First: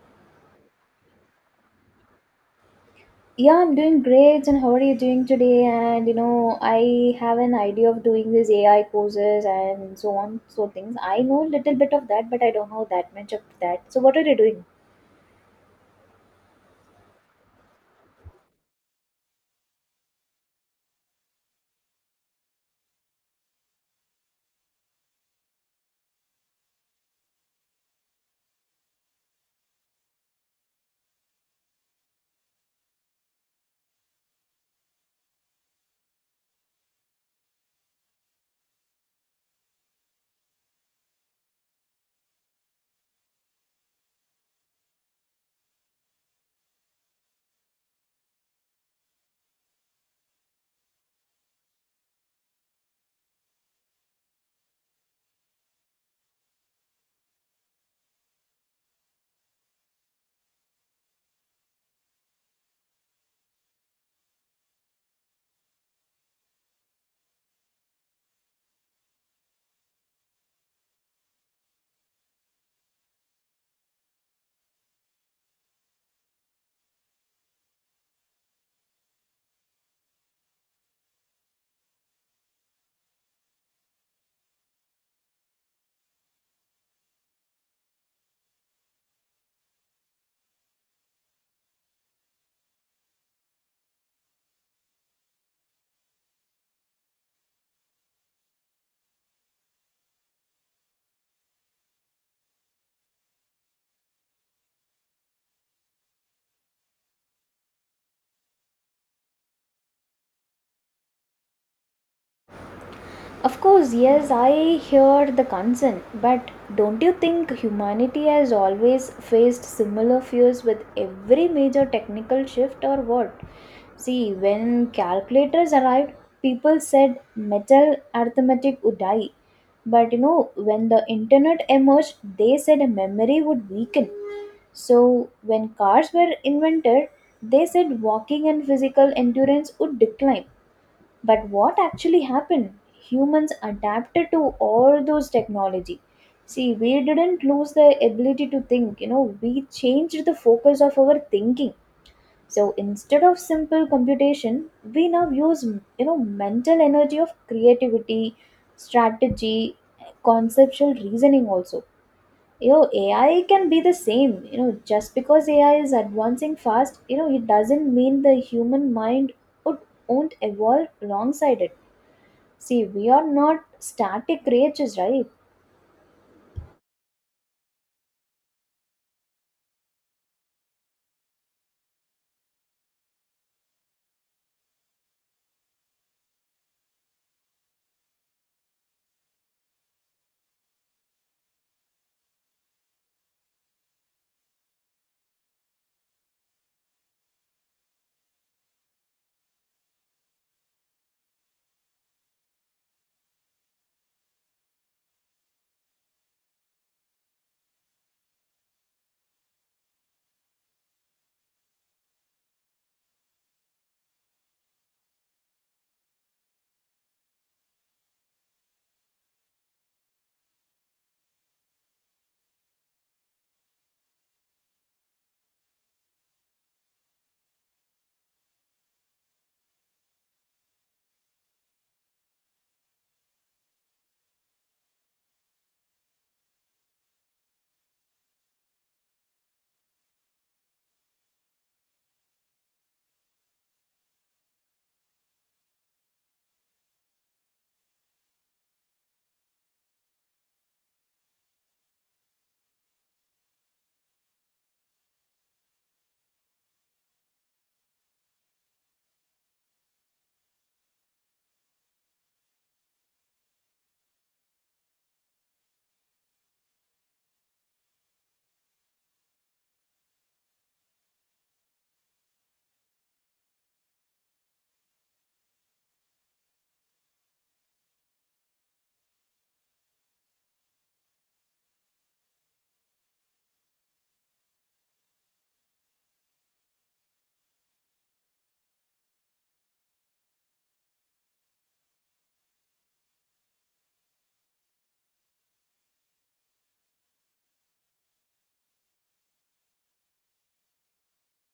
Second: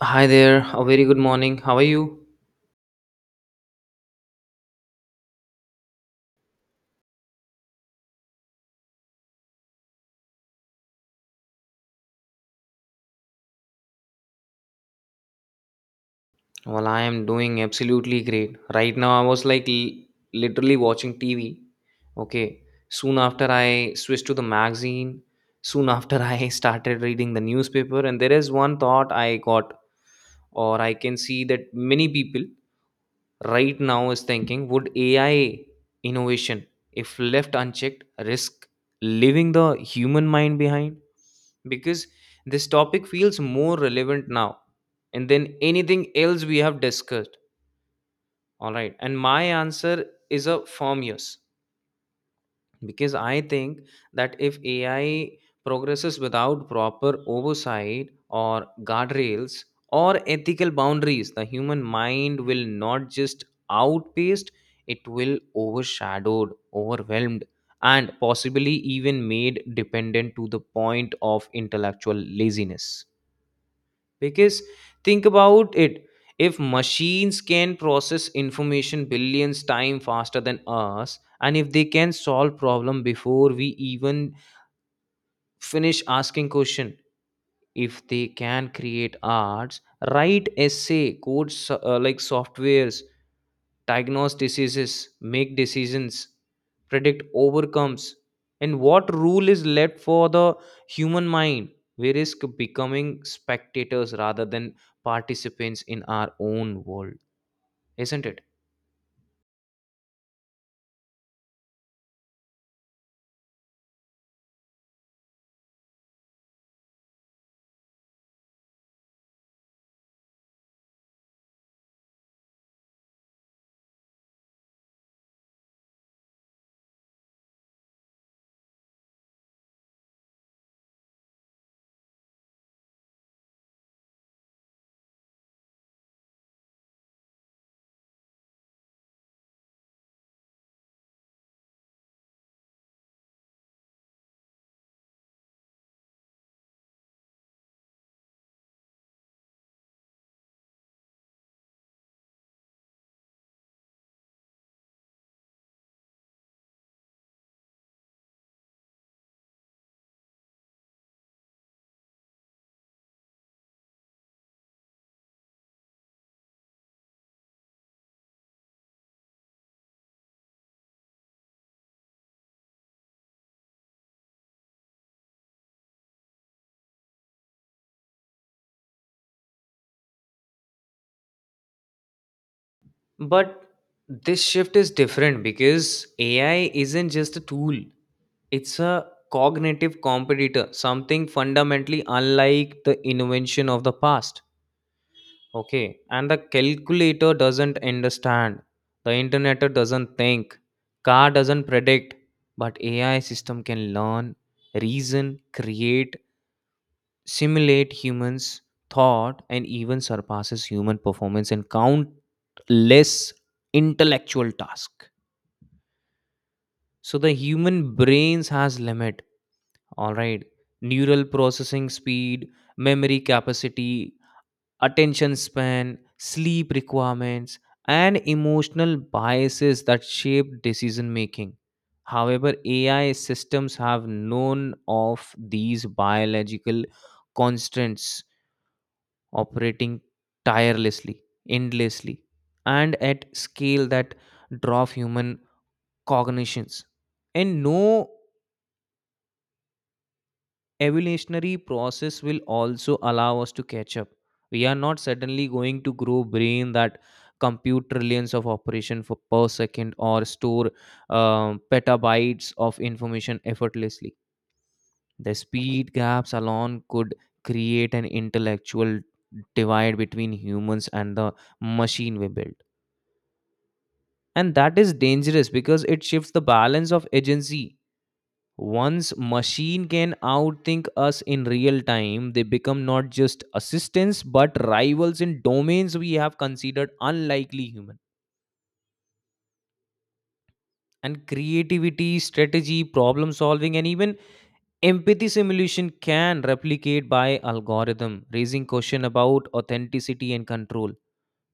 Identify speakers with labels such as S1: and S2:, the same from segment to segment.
S1: Hi there, a very good morning. How are you?
S2: Yeah, I'm doing great. And how are you doing today? And you know, I have an idea of doing these AI courses and so on, so things. I know a little bit of that, but I don't know that much of that. So, what are you doing?
S1: Well, I am doing absolutely great. Right now, I was literally watching TV. Okay. Soon after, I switched to the magazine. Soon after, I started reading the newspaper. And there is one thought I got, or I can see that many people right now is thinking, would AI innovation, if left unchecked, risk leaving the human mind behind? Because this topic feels more relevant now and then anything else we have discussed. All right, and my answer is a firm yes, because I think that if AI progresses without proper oversight or guardrails or ethical boundaries, the human mind will not just outpaced, it will overshadowed, overwhelmed, and possibly even made dependent to the point of intellectual laziness. Because think about it, if machines can process information billions times faster than us, and if they can solve problem before we even finish asking question, if they can create arts, write essay, like softwares, diagnose diseases, make decisions, predict overcomes, and what rule is left for the human mind? We risk becoming spectators rather than participants in our own world, isn't it?
S2: Of course, yes, I hear the concern, but don't you think humanity has always faced similar fears with every major technical shift or what? See, when calculators arrived, people said metal arithmetic would die. But you know, when the internet emerged, they said memory would weaken. So, when cars were invented, they said walking and physical endurance would decline, but what actually happened? Humans adapted to all those technology. See, we didn't lose the ability to think, you know, we changed the focus of our thinking. So instead of simple computation, we now use, you know, mental energy of creativity, strategy, conceptual reasoning also. You know, AI can be the same. You know, just because AI is advancing fast, you know, it doesn't mean the human mind would won't evolve alongside it. See, we are not static creatures, right?
S1: But this shift is different because AI isn't just a tool, it's a cognitive competitor, something fundamentally unlike the invention of the past. Okay, and the calculator doesn't understand, the internet doesn't think, car doesn't predict, but AI system can learn, reason, create, simulate humans thought, and even surpasses human performance in countless intellectual tasks. So the human brains has limit, all right? Neural processing speed, memory capacity, attention span, sleep requirements, and emotional biases that shape decision making. However, AI systems have none of these biological constraints, operating tirelessly, endlessly, and at scale that dwarf human cognitions. And no evolutionary process will also allow us to catch up. We are not suddenly going to grow brain that compute trillions of operation for per second or store petabytes of information effortlessly. The speed gaps alone could create an intellectual divide between humans and the machine we build. And that is dangerous because it shifts the balance of agency. Once machine can outthink us in real time, they become not just assistants but rivals in domains we have considered unlikely human. And creativity, strategy, problem solving, and even empathy simulation can replicate by algorithm, raising question about authenticity and control.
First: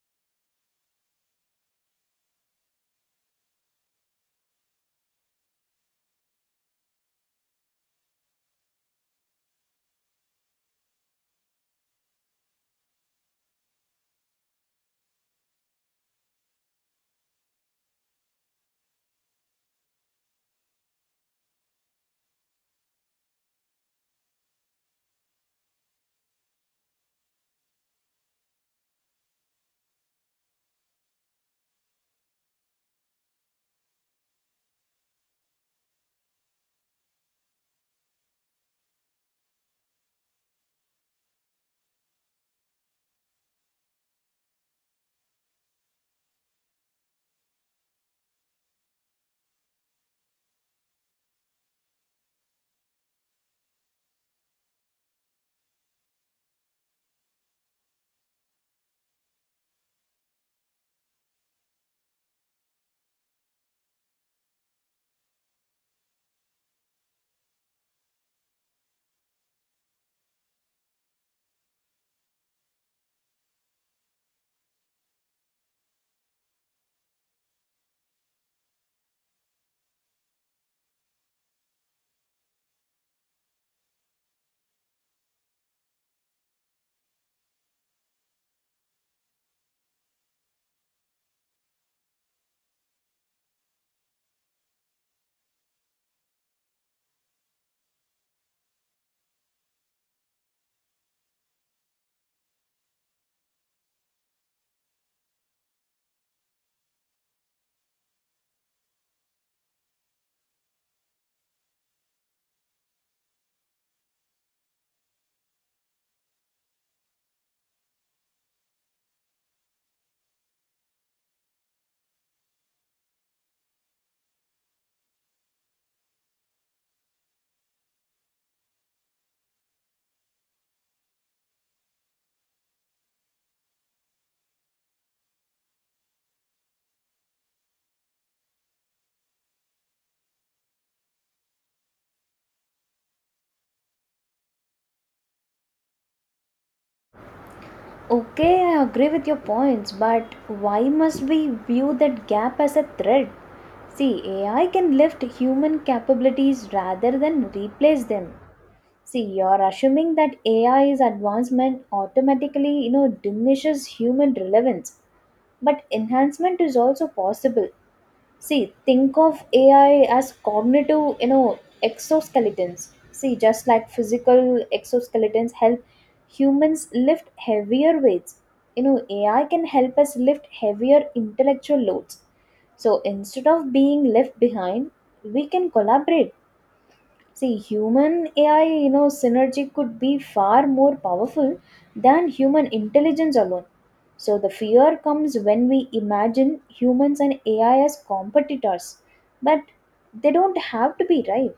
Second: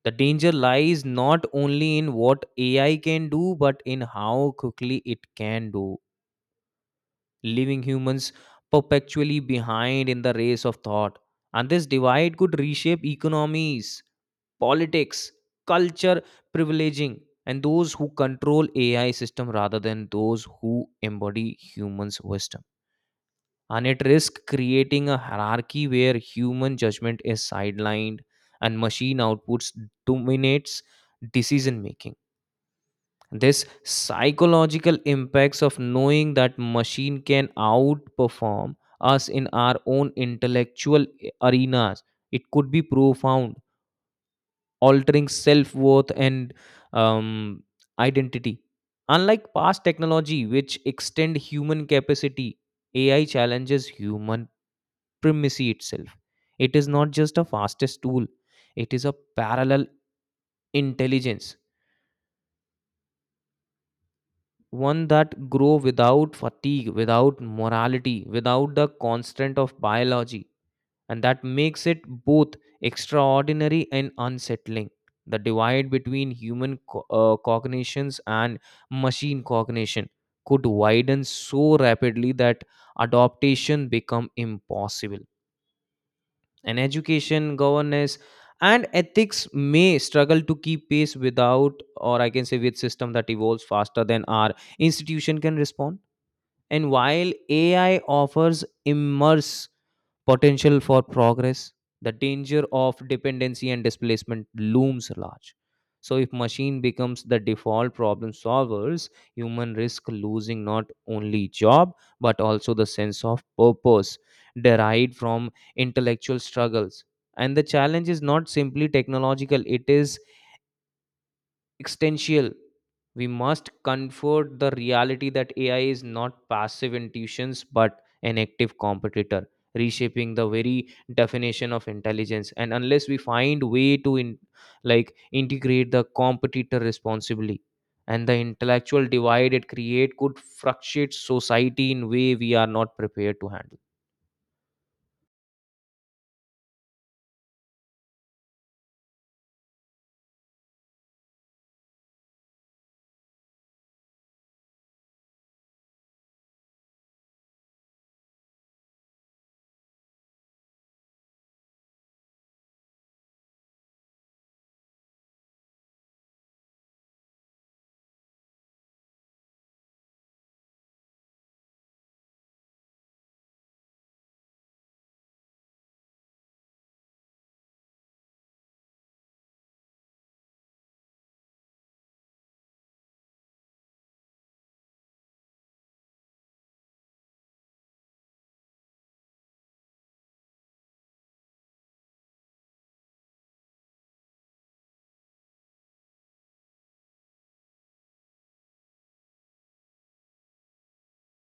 S1: The danger lies not only in what AI can do, but in how quickly it can do, leaving humans perpetually behind in the race of thought. And this divide could reshape economies, politics, culture, privileging, and those who control AI system rather than those who embody humans' wisdom. And it risks creating a hierarchy where human judgment is sidelined and machine outputs dominates decision making. This psychological impacts of knowing that machine can outperform us in our own intellectual arenas, it could be profound, altering self-worth and um, identity. Unlike past technology which extend human capacity, AI challenges human primacy itself. It is not just a fastest tool, it is a parallel intelligence, one that grow without fatigue, without morality, without the constant of biology. And that makes it both extraordinary and unsettling. The divide between cognitions and machine cognition could widen so rapidly that adaptation become impossible. And education, governance, and ethics may struggle to keep pace without, or I can say with, system that evolves faster than our institution can respond. And while AI offers immense potential for progress, the danger of dependency and displacement looms large. So, if machine becomes the default problem solvers, human risk losing not only job but also the sense of purpose derived from intellectual struggles. And the challenge is not simply technological; it is existential. We must comfort the reality that AI is not passive intuitions but an active competitor, reshaping the very definition of intelligence. And unless we find way to like integrate the competitor responsibly, and the intellectual divide it create could frustrate society in way we are not prepared to handle.
S2: Okay, I agree with your points, but why must we view that gap as a threat? See, AI can lift human capabilities rather than replace them. See, you're assuming that AI's advancement automatically, you know, diminishes human relevance, but enhancement is also possible. See, think of AI as cognitive, you know, exoskeletons. See, just like physical exoskeletons help humans lift heavier weights, you know, AI can help us lift heavier intellectual loads. So instead of being left behind, we can collaborate. See, human AI, you know, synergy could be far more powerful than human intelligence alone. So the fear comes when we imagine humans and AI as competitors, but they don't have to be, right?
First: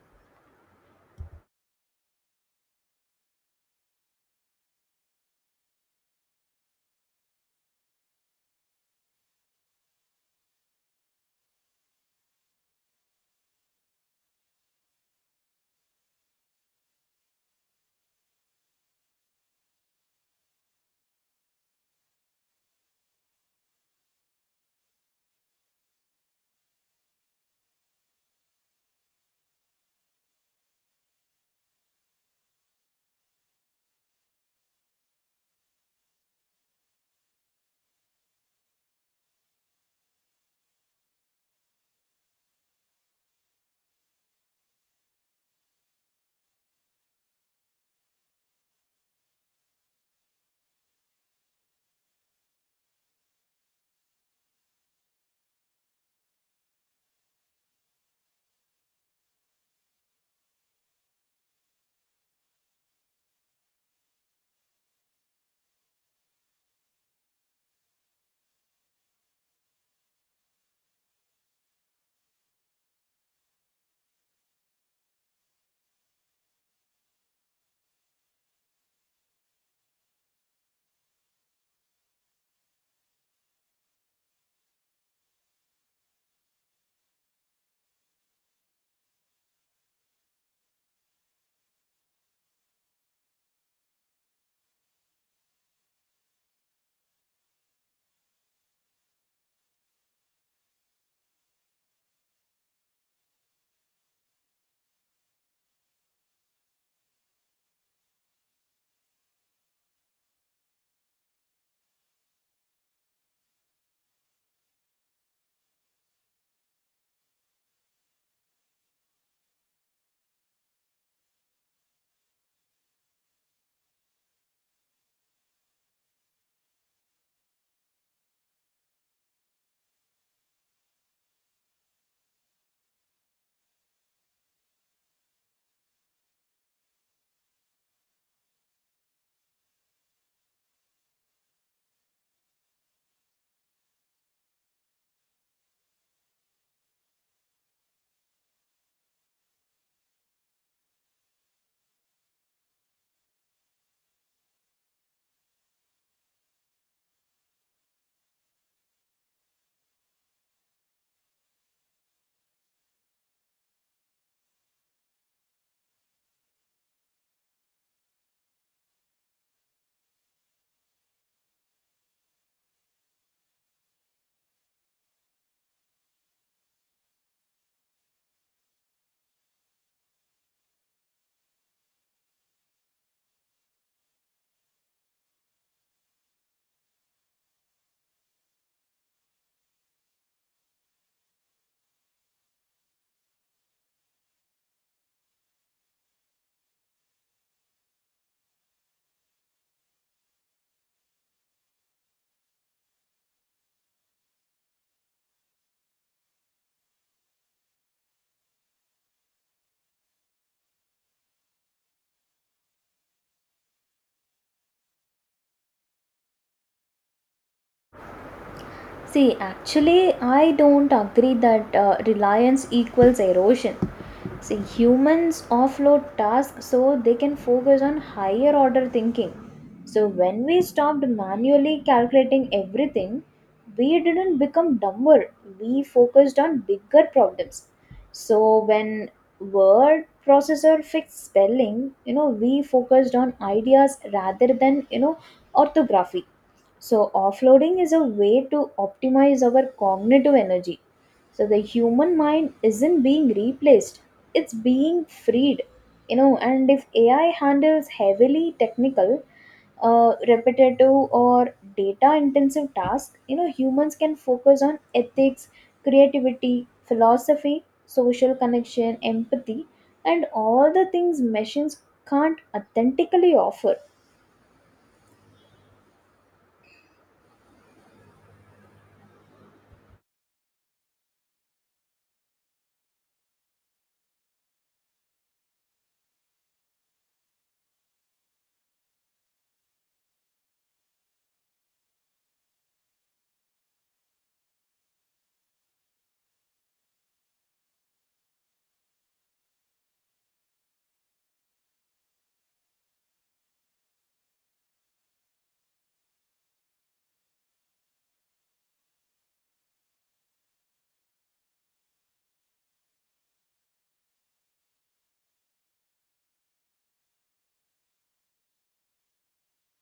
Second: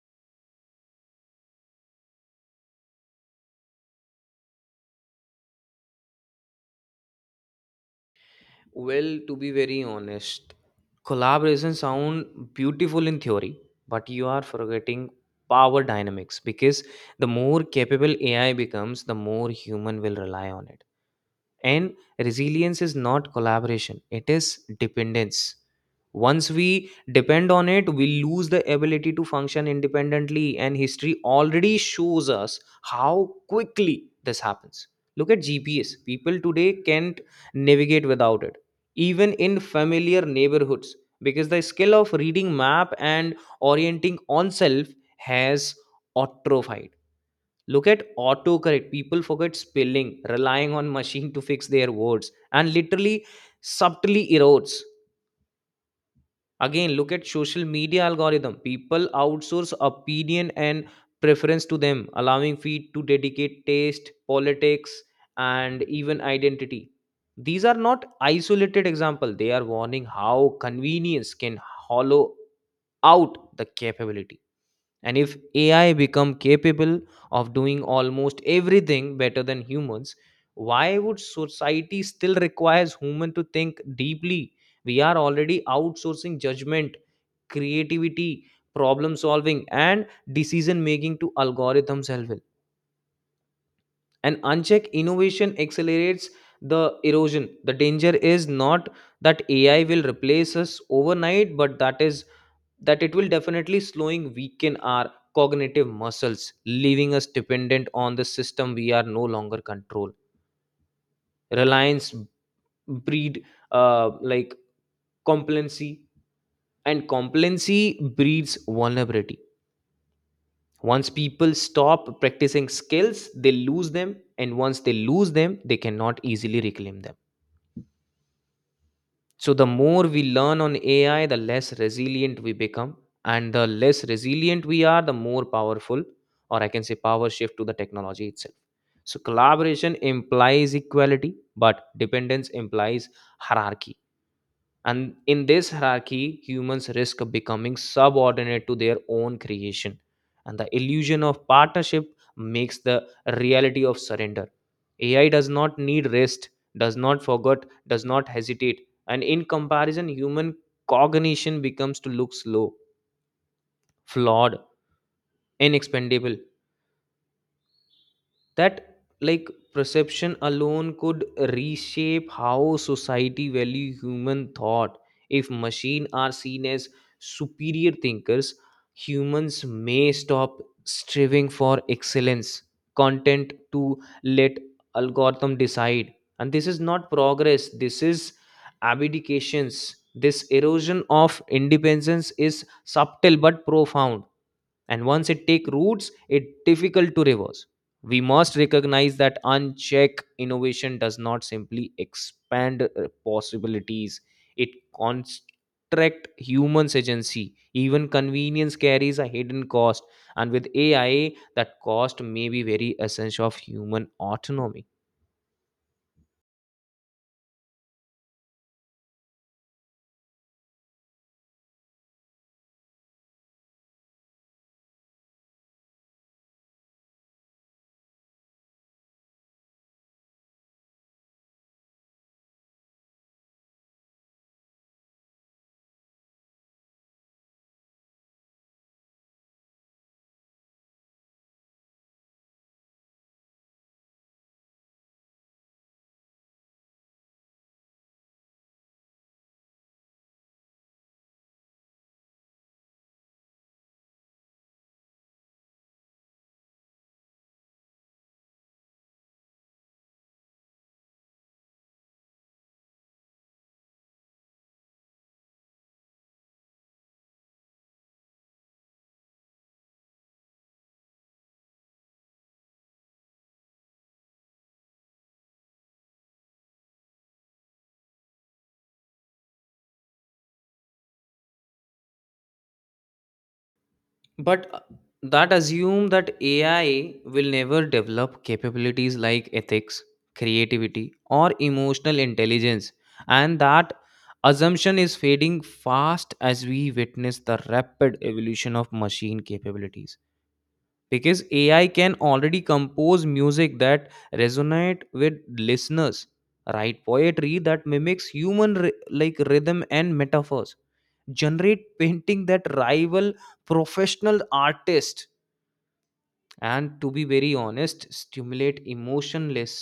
S1: Well, to be very honest, collaboration sound beautiful in theory, but you are forgetting power dynamics, because the more capable AI becomes, the more human will rely on it. And resilience is not collaboration, it is dependence. Once we depend on it, we lose the ability to function independently, and history already shows us how quickly this happens. Look at GPS, people today can't navigate without it, even in familiar neighborhoods, because the skill of reading map and orienting oneself has atrophied. Look at autocorrect. People forget spelling, relying on machine to fix their words, and literally subtly erodes. Again, look at social media algorithm. People outsource opinion and preference to them, allowing feed to dedicate taste, politics, and even identity. These are not isolated example. They are warning how convenience can hollow out the capability. And if AI become capable of doing almost everything better than humans, why would society still requires human to think deeply? We are already outsourcing judgment, creativity, problem solving, and decision making to algorithms help. And unchecked innovation accelerates the erosion. The danger is not that AI will replace us overnight, but that is that it will definitely slowing weaken our cognitive muscles, leaving us dependent on the system we are no longer control. Reliance breed like complacency, and complacency breeds vulnerability. Once people stop practicing skills they lose them, and once they lose them they cannot easily reclaim them. So the more we learn on AI, the less resilient we become. And the less resilient we are, the more powerful, or I can say power shift to the technology itself. So collaboration implies equality, but dependence implies hierarchy. And in this hierarchy, humans risk becoming subordinate to their own creation. And the illusion of partnership makes the reality of surrender. AI does not need rest, does not forget, does not hesitate. And in comparison, human cognition becomes to look slow, flawed, inexpendable. That like perception alone could reshape how society value human thought. If machines are seen as superior thinkers, humans may stop striving for excellence, content to let algorithm decide. And this is not progress, this is abdications. This erosion of independence is subtle but profound, and once it take roots it difficult to reverse. We must recognize that unchecked innovation does not simply expand possibilities, it constrict humans agency. Even convenience carries a hidden cost, and with AI that cost may be very essence of human autonomy.
S2: See, actually, I don't agree that reliance equals erosion. See, humans offload tasks so they can focus on higher order thinking. So, when we stopped manually calculating everything, we didn't become dumber, we focused on bigger problems. So, when word processor fixed spelling, you know, we focused on ideas rather than, you know, orthography. So, offloading is a way to optimize our cognitive energy. So, the human mind isn't being replaced, it's being freed. You know, and if AI handles heavily technical, repetitive, or data intensive tasks, you know, humans can focus on ethics, creativity, philosophy, social connection, empathy, and all the things machines can't authentically offer.
S1: But that assume that AI will never develop capabilities like ethics, creativity, or emotional intelligence. And that assumption is fading fast as we witness the rapid evolution of machine capabilities, because AI can already compose music that resonate with listeners, write poetry that mimics like rhythm and metaphors, generate painting that rival professional artists, and to be very honest stimulate emotionless,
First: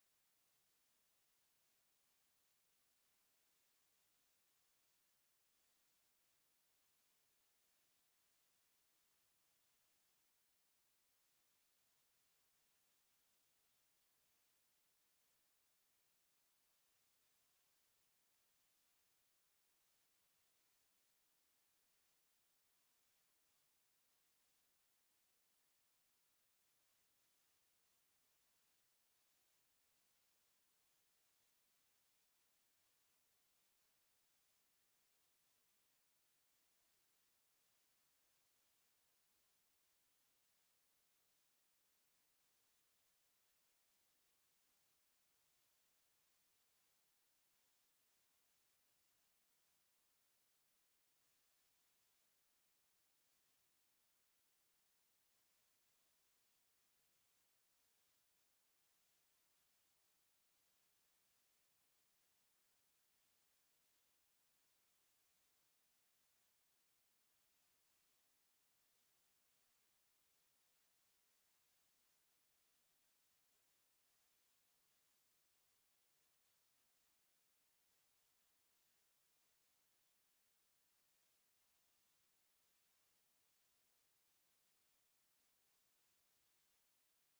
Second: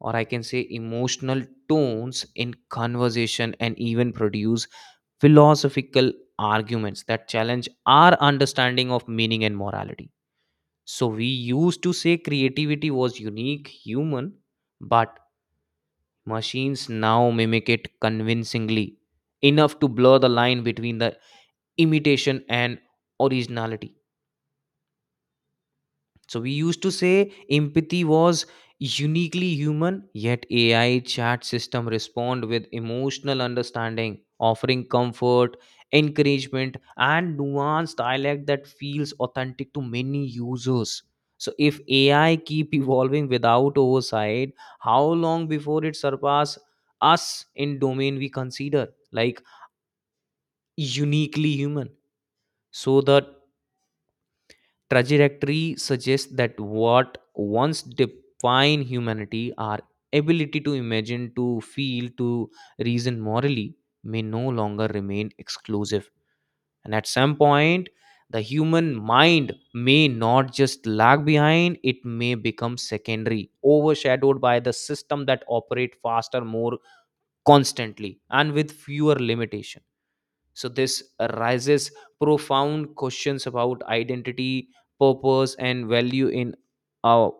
S1: or I can say emotional tones in conversation, and even produce philosophical arguments that challenge our understanding of meaning and morality. So we used to say creativity was unique human, but machines now mimic it convincingly, enough to blur the line between the imitation and originality. So we used to say empathy was uniquely human, yet AI chat system respond with emotional understanding, offering comfort, encouragement, and nuanced dialect that feels authentic to many users. So if AI keep evolving without oversight, how long before it surpass us in domain we consider like uniquely human? So the trajectory suggests that what once defined humanity, our ability to imagine, to feel, to reason morally, may no longer remain exclusive. And at some point, the human mind may not just lag behind, it may become secondary, overshadowed by the system that operate faster, more constantly, and with fewer limitation. So this raises profound questions about identity, purpose, and value in a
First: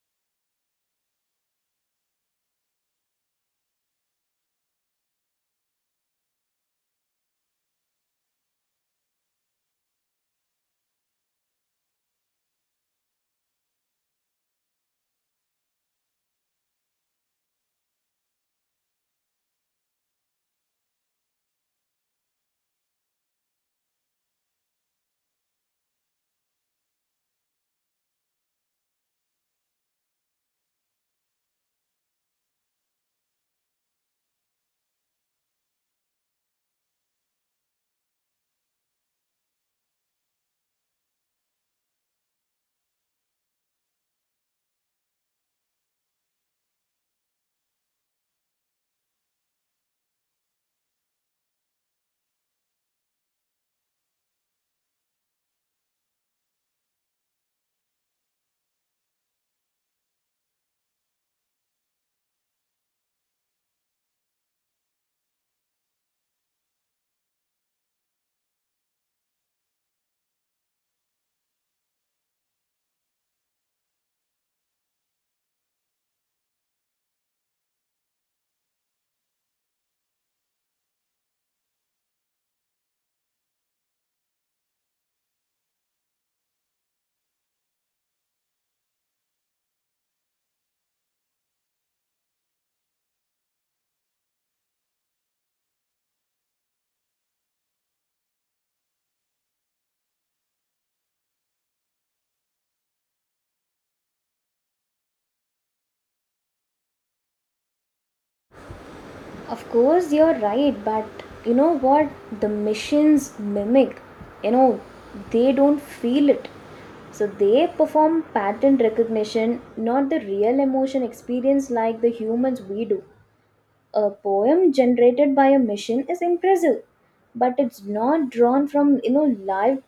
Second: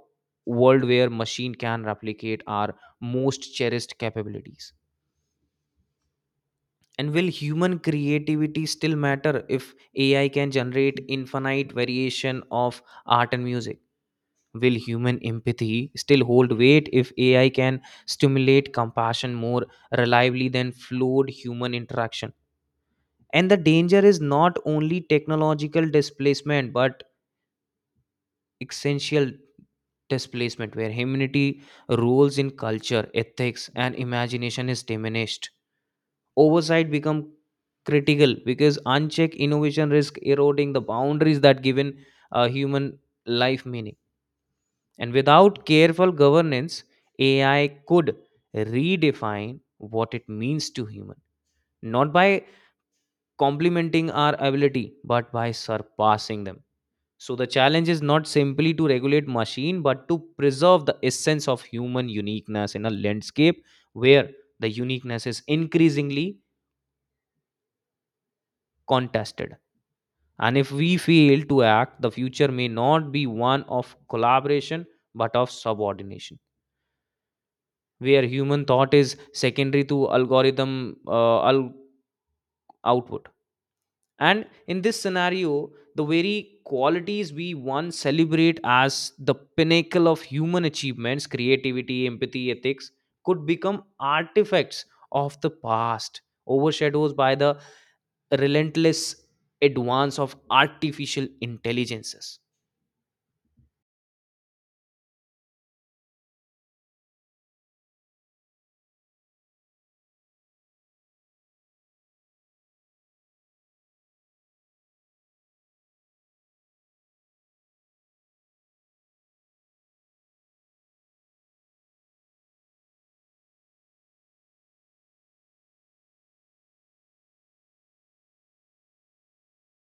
S1: world where machine can replicate our most cherished capabilities. And will human creativity still matter if AI can generate infinite variation of art and music? Will human empathy still hold weight if AI can stimulate compassion more reliably than flawed human interaction? And the danger is not only technological displacement but essential displacement, where humanity roles in culture, ethics, and imagination is diminished. Oversight become critical because unchecked innovation risk eroding the boundaries that given a human life meaning. And without careful governance, AI could redefine what it means to human, not by complementing our ability but by surpassing them. So the challenge is not simply to regulate machine, but to preserve the essence of human uniqueness in a landscape where the uniqueness is increasingly contested. And if we fail to act, the future may not be one of collaboration, but of subordination, where human thought is secondary to output. And in this scenario, the very qualities we once celebrate as the pinnacle of human achievements, creativity, empathy, ethics, could become artifacts of the past, overshadowed by the relentless advance of artificial intelligences.
S2: Of course, you're right, but you know what? The machines mimic, you know, they don't feel it. So they perform pattern recognition, not the real emotion experience like the humans we do. A poem generated by a machine is impressive, but it's not drawn from, you know, life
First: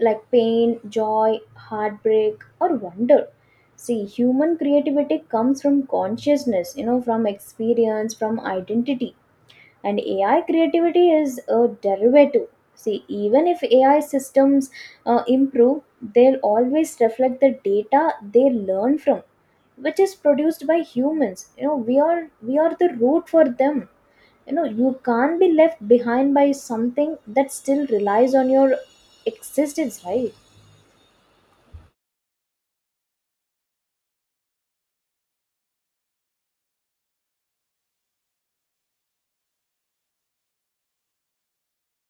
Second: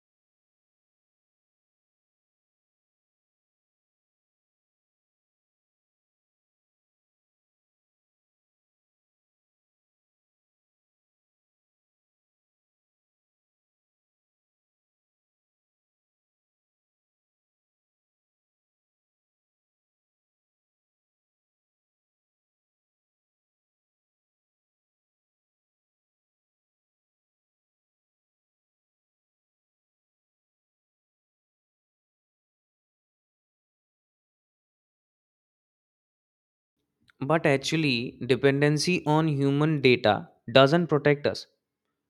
S2: like pain, joy, heartbreak, or wonder. See, human creativity comes from consciousness, you know, from experience, from identity, and AI creativity is a derivative. See, even if AI systems improve, they'll always reflect the data they learn from, which is produced by humans. You know, we are the root for them. You know, you can't be left behind by something that still relies on your existence, right?
S1: But actually, dependency on human data doesn't protect us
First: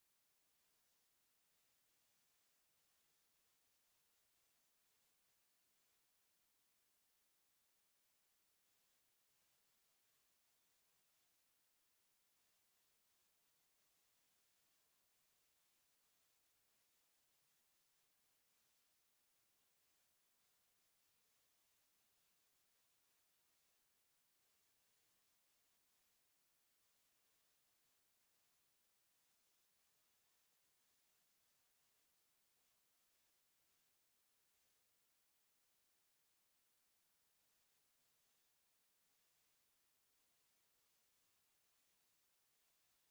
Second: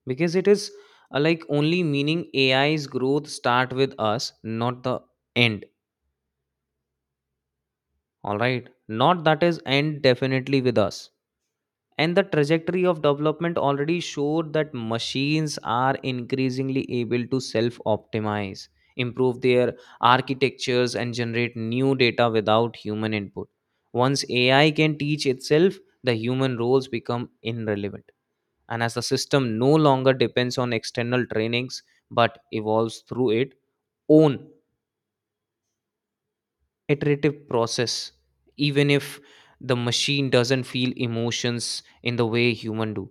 S1: because it is like only meaning AI's growth start with us, not the end. All right. Not that is end definitely with us. And the trajectory of development already showed that machines are increasingly able to self optimize, improve their architectures, and generate new data without human input. Once AI can teach itself, the human roles become irrelevant. And as the system no longer depends on external trainings but evolves through its own iterative process even if the machine doesn't feel emotions in the way human do,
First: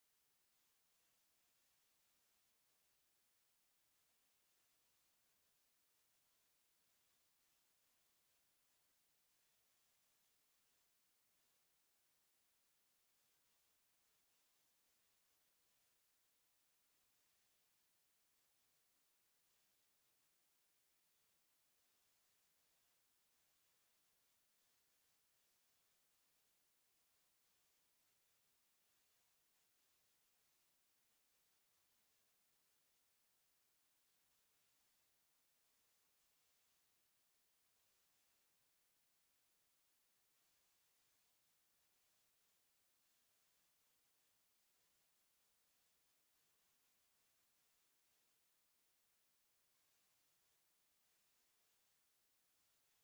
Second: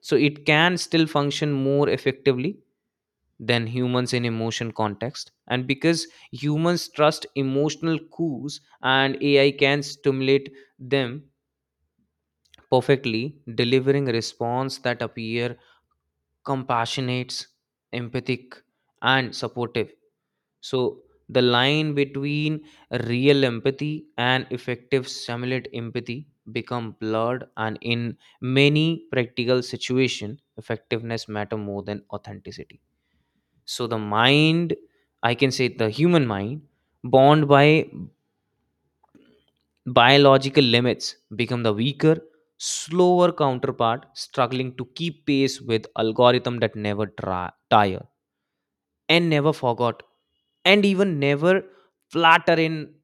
S1: so it can still function more effectively than humans in emotion context. And because humans trust emotional cues and ai can stimulate them perfectly, delivering response that appear compassionate, empathic, and supportive, so the line between real empathy and effective simulate empathy become blurred, and in many practical situation effectiveness matter more than authenticity. So the mind, I can say the human mind bound by biological limits become the weaker, slower counterpart, struggling to keep pace with algorithm that never tire and never forgot and even never flatter in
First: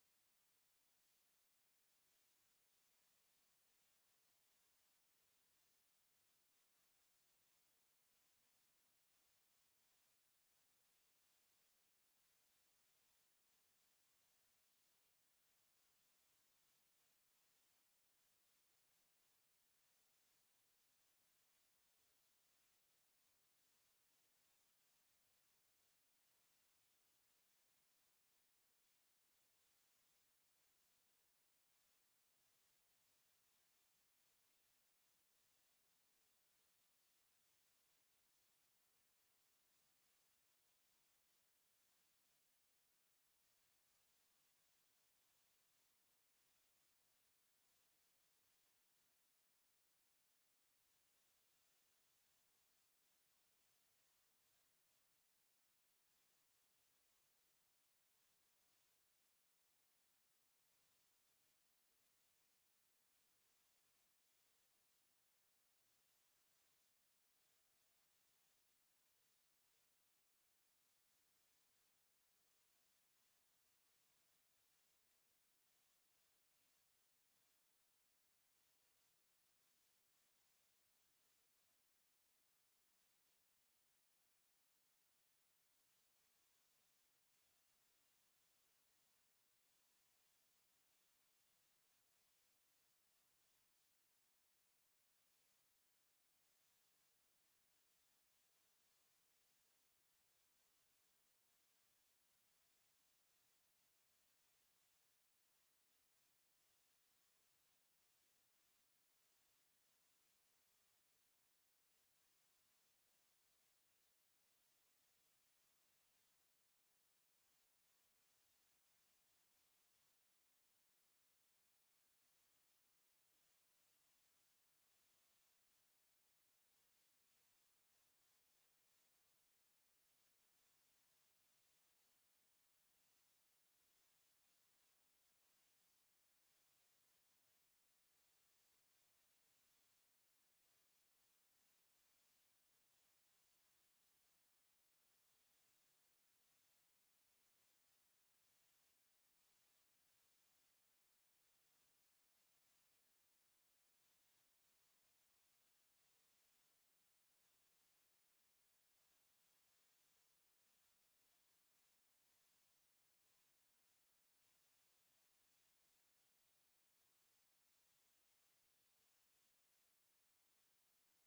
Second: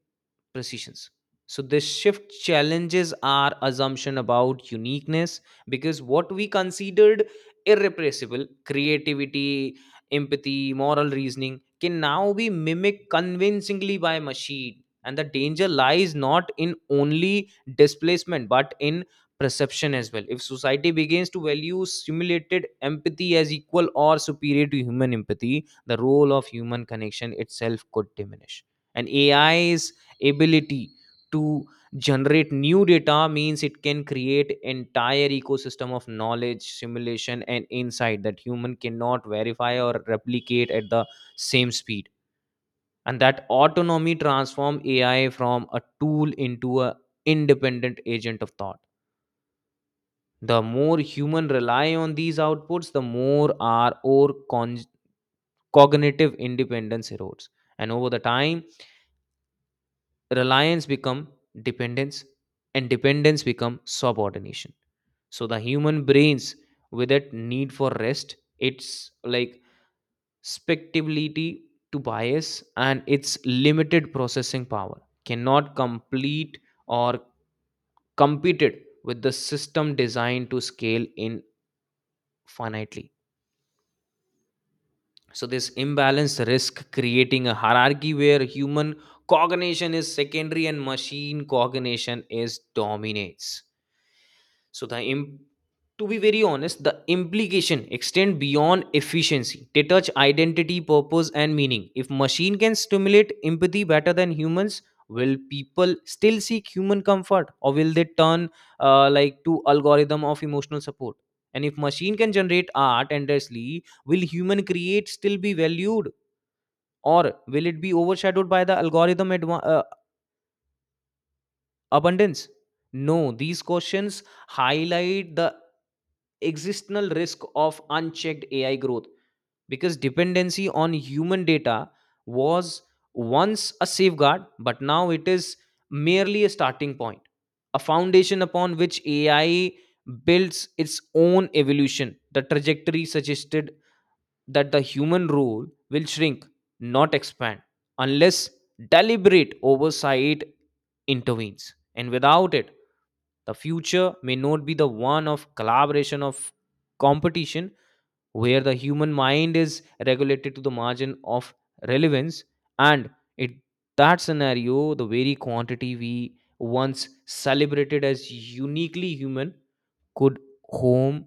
S1: precisions. So this shift challenges our assumption about uniqueness because what we considered irrepressible, creativity, empathy, moral reasoning, can now be mimicked convincingly by machine. And the danger lies not in only displacement but in perception as well. If society begins to value simulated empathy as equal or superior to human empathy, the role of human connection itself could diminish. And ai ability to generate new data means it can create entire ecosystem of knowledge, simulation, and insight that human cannot verify or replicate at the same speed. And that autonomy transform ai from a tool into a independent agent of thought. The more human rely on these outputs, the more our cognitive independence erodes. And over the time, reliance become dependence, and dependence become subordination. So the human brains, with that need for rest, it's like spectability to bias and its limited processing power, cannot complete or competed with the system designed to scale infinitely. So this imbalance risk creating a hierarchy where human cognition is secondary and machine cognition is dominates. So the imp- to be very honest, the implication extend beyond efficiency. They touch identity, purpose, and meaning. If machine can stimulate empathy better than humans, will people still seek human comfort, or will they turn like to algorithm of emotional support? And if machine can generate art endlessly, will human create still be valued, or will it be overshadowed by the algorithm abundance? No, these questions highlight the existential risk of unchecked AI growth because dependency on human data was once a safeguard, but now it is merely a starting point, a foundation upon which AI builds its own evolution. The trajectory suggested that the human role will shrink, not expand, unless deliberate oversight intervenes. And without it, the future may not be the one of collaboration, of competition, where the human mind is regulated to the margin of relevance. And in that scenario, the very quantity we once celebrated as uniquely human could home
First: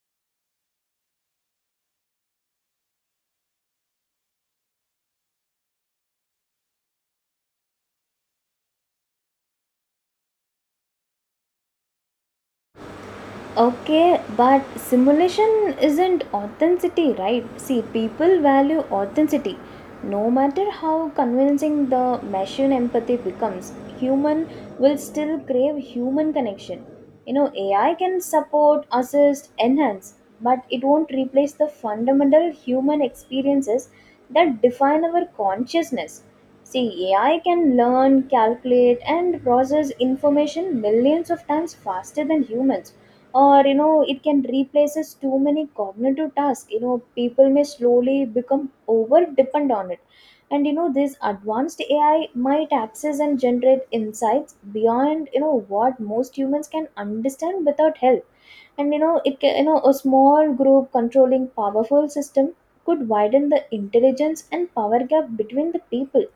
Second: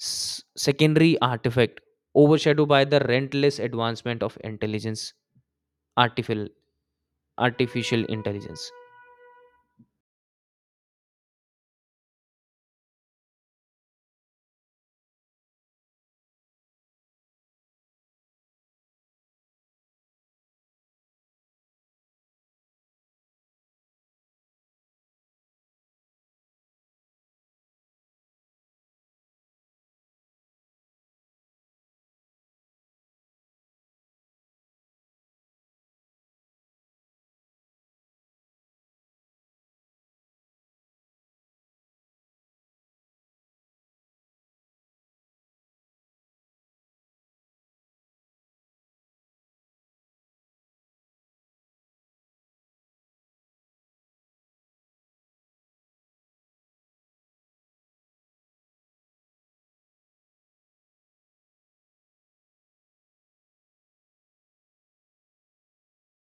S1: secondary artifact overshadowed by the relentless advancement of intelligence, artificial artificial intelligence.
S2: Okay, but simulation isn't authenticity, right? See, people value authenticity. No matter how convincing the machine empathy becomes, human will still crave human connection. You know, AI can support, assist, enhance, but it won't replace the fundamental human experiences that define our consciousness. See, AI can learn, calculate, and process information millions of times faster than humans, or you know, it can replaces too many cognitive tasks. You know, people may slowly become over depend on it. And you know, this advanced AI might access and generate insights beyond, you know, what most humans can understand without help. And you know, it you know, a small group controlling powerful system could widen the intelligence and power gap between the people.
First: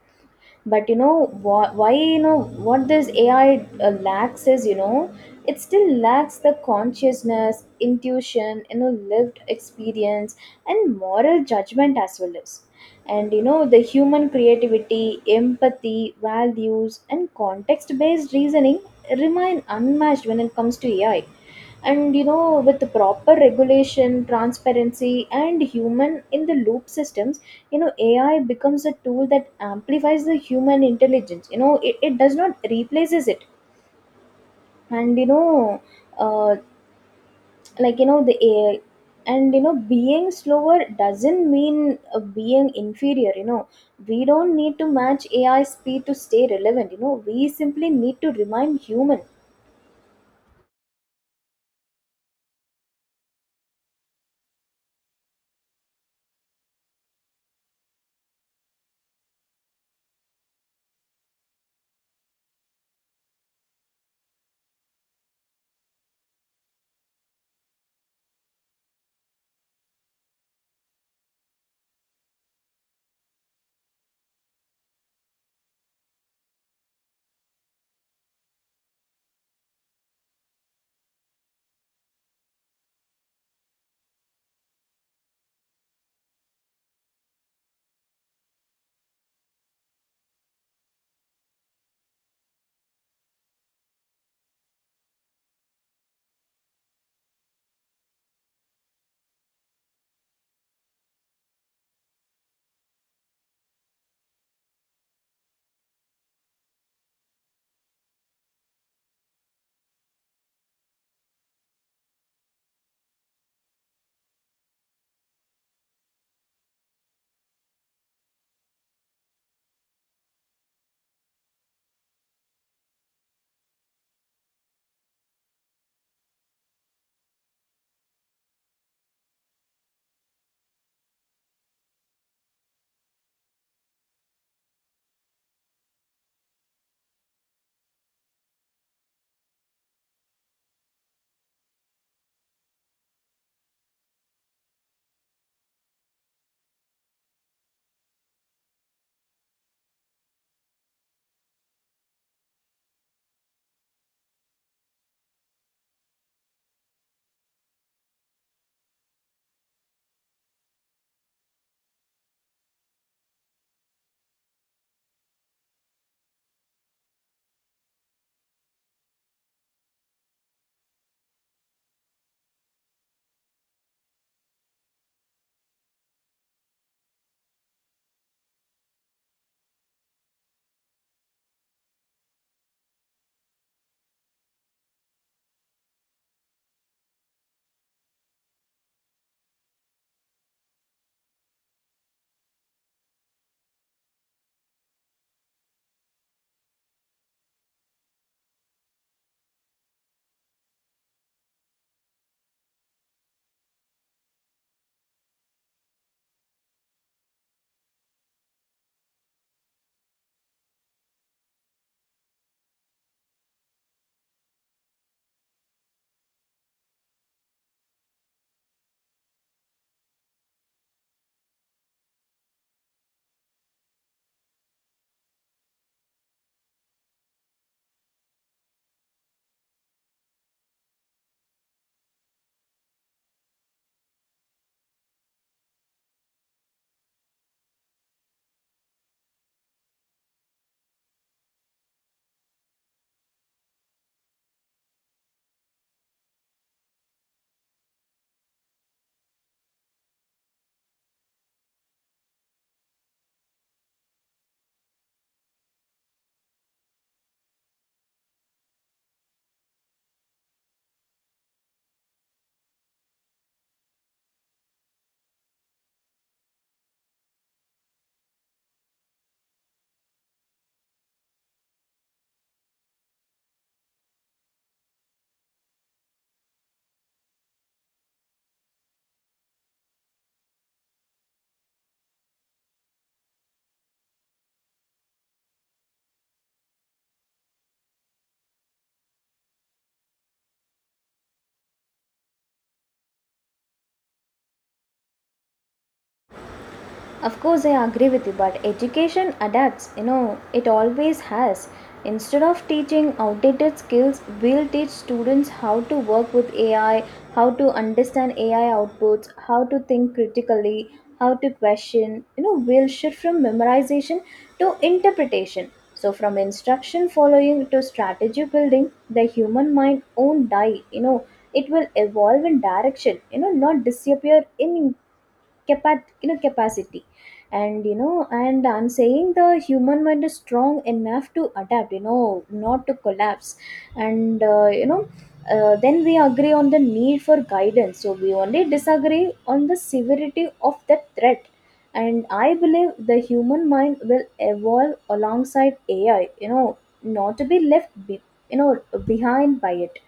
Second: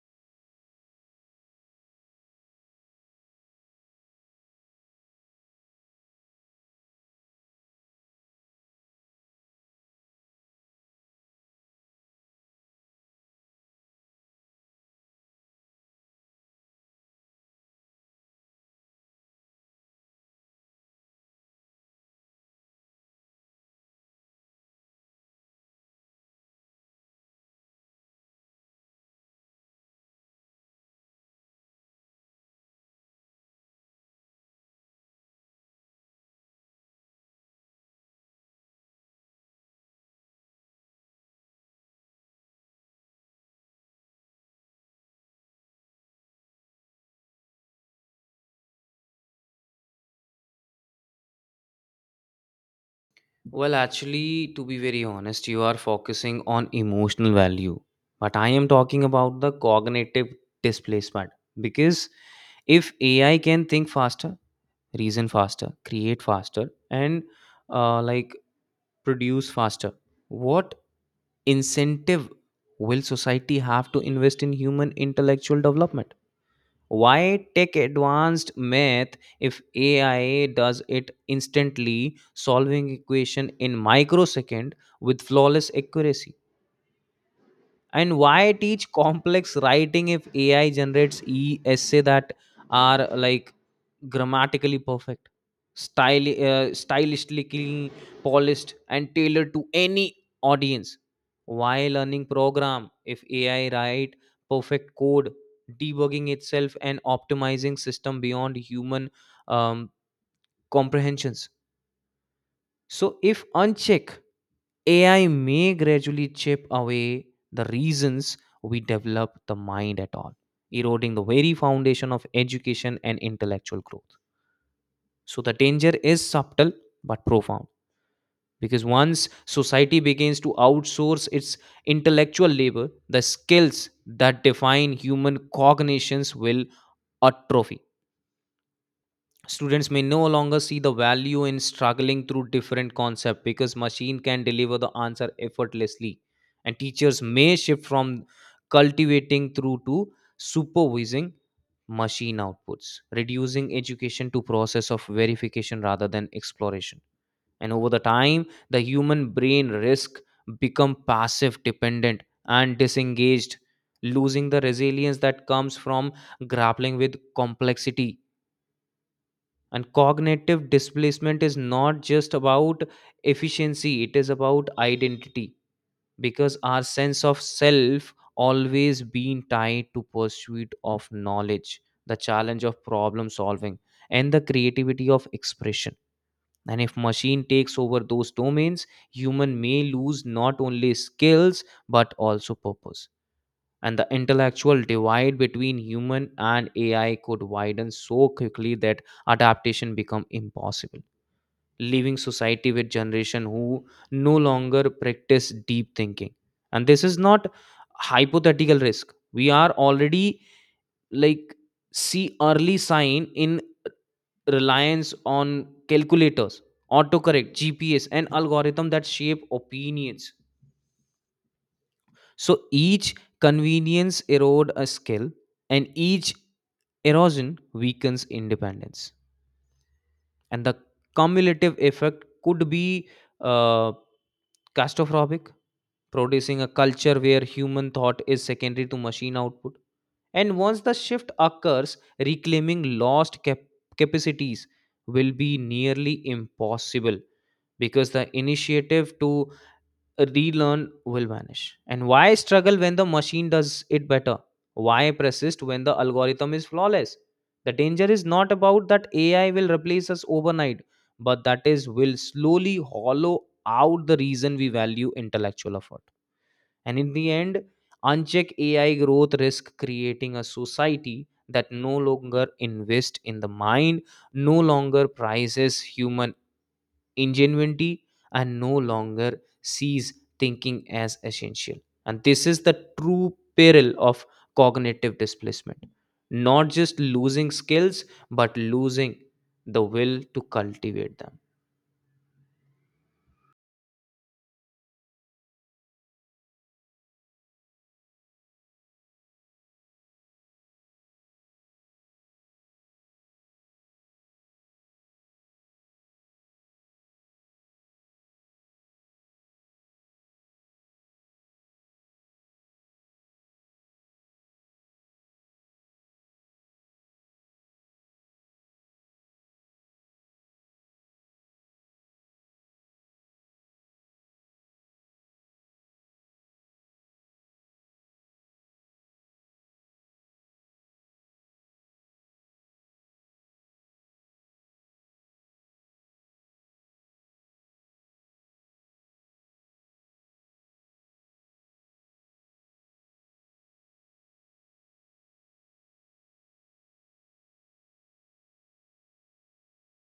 S2: But you know, why you know, what this AI lacks is, you know, it still lacks the consciousness, intuition, you know, lived experience and moral judgment, as well as, and you know, the human creativity, empathy, values, and context based reasoning remain unmatched when it comes to AI. And you know, with the proper regulation, transparency, and human in the loop systems, you know, AI becomes a tool that amplifies the human intelligence. You know, it does not replaces it. And you know, uh, like you know, the AI, and you know, being slower doesn't mean being inferior. You know, we don't need to match AI speed to stay relevant. You know, we simply need to remain human.
S1: Well, actually, to be very honest, you are focusing on emotional value, but I am talking about the cognitive displacement. Because if AI can think faster, reason faster, create faster, and like produce faster, what incentive will society have to invest in human intellectual development? Why take advanced math if AI does it instantly, solving equation in microsecond with flawless accuracy? And why teach complex writing if ai generates e essay that are like grammatically perfect, stylistically polished and tailored to any audience? Why learning program if ai write perfect code, debugging itself and optimizing system beyond human um, comprehensions? So if uncheck AI may gradually chip away the reasons we develop the mind at all, eroding the very foundation of education and intellectual growth. So the danger is subtle but profound because once society begins to outsource its intellectual labor, the skills that define human cognitions will atrophy. Students may no longer see the value in struggling through different concepts because machine can deliver the answer effortlessly. And teachers may shift from cultivating through to supervising machine outputs, reducing education to process of verification rather than exploration. And over the time, the human brain risk become passive, dependent, and disengaged, losing the resilience that comes from grappling with complexity. And cognitive displacement is not just about efficiency, it is about identity. Because our sense of self always being tied to pursuit of knowledge, the challenge of problem solving, and the creativity of expression. And if machine takes over those domains, human may lose not only skills but also purpose. And the intellectual divide between human and AI could widen so quickly that adaptation become impossible, leaving society with generation who no longer practice deep thinking. And this is not hypothetical risk. We are already like see early sign in reliance on calculators, autocorrect, GPS, and algorithm that shape opinions. So each convenience erode a skill, and each erosion weakens independence. And the cumulative effect could be uh, catastrophic, producing a culture where human thought is secondary to machine output. And once the shift occurs, reclaiming lost capacities will be nearly impossible because the initiative to relearn will vanish. And why struggle when the machine does it better? Why persist when the algorithm is flawless? The danger is not about that AI will replace us overnight, but that is will slowly hollow out the reason we value intellectual effort. And in the end, unchecked AI growth risk creating a society that no longer invests in the mind, no longer prizes human ingenuity, and no longer sees thinking as essential. And this is the true peril of cognitive displacement. Not just losing skills, but losing the will to cultivate them.
S2: Of course, I agree with you, but education adapts, you know, it always has. Instead of teaching outdated skills, we'll teach students how to work with AI, how to understand AI outputs, how to think critically, how to question. You know, we'll shift from memorization to interpretation. So, from instruction following to strategy building, the human mind won't die. You know, it will evolve in direction, you know, not disappear in you know, capacity. And you know, and I'm saying the human mind is strong enough to adapt, you know, not to collapse. And you know, then we agree on the need for guidance, so we only disagree on the severity of the threat. And I believe the human mind will evolve alongside AI, you know, not to be you know, behind by it.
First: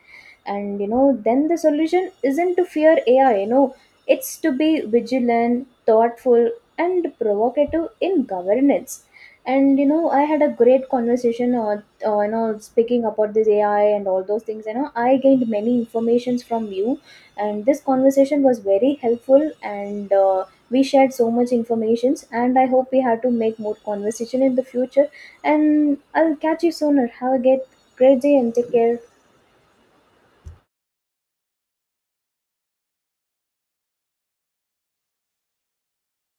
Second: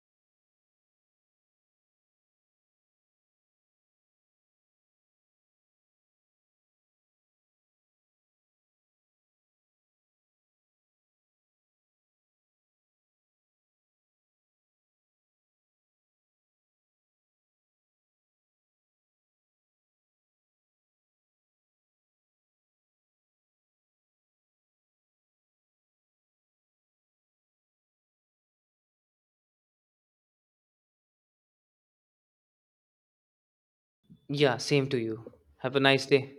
S2: And you know, then the solution isn't to fear AI. You know, it's to be vigilant, thoughtful, and provocative in governance. And you know, I had a great conversation on, you know, speaking about this AI and all those things. You know, I gained many informations from you, and this conversation was very helpful. And we shared so much informations. And I hope we have to make more conversation in the future. And I'll catch you sooner. Have a great, great day and take care.
S1: Yeah, same to you. Have a nice day.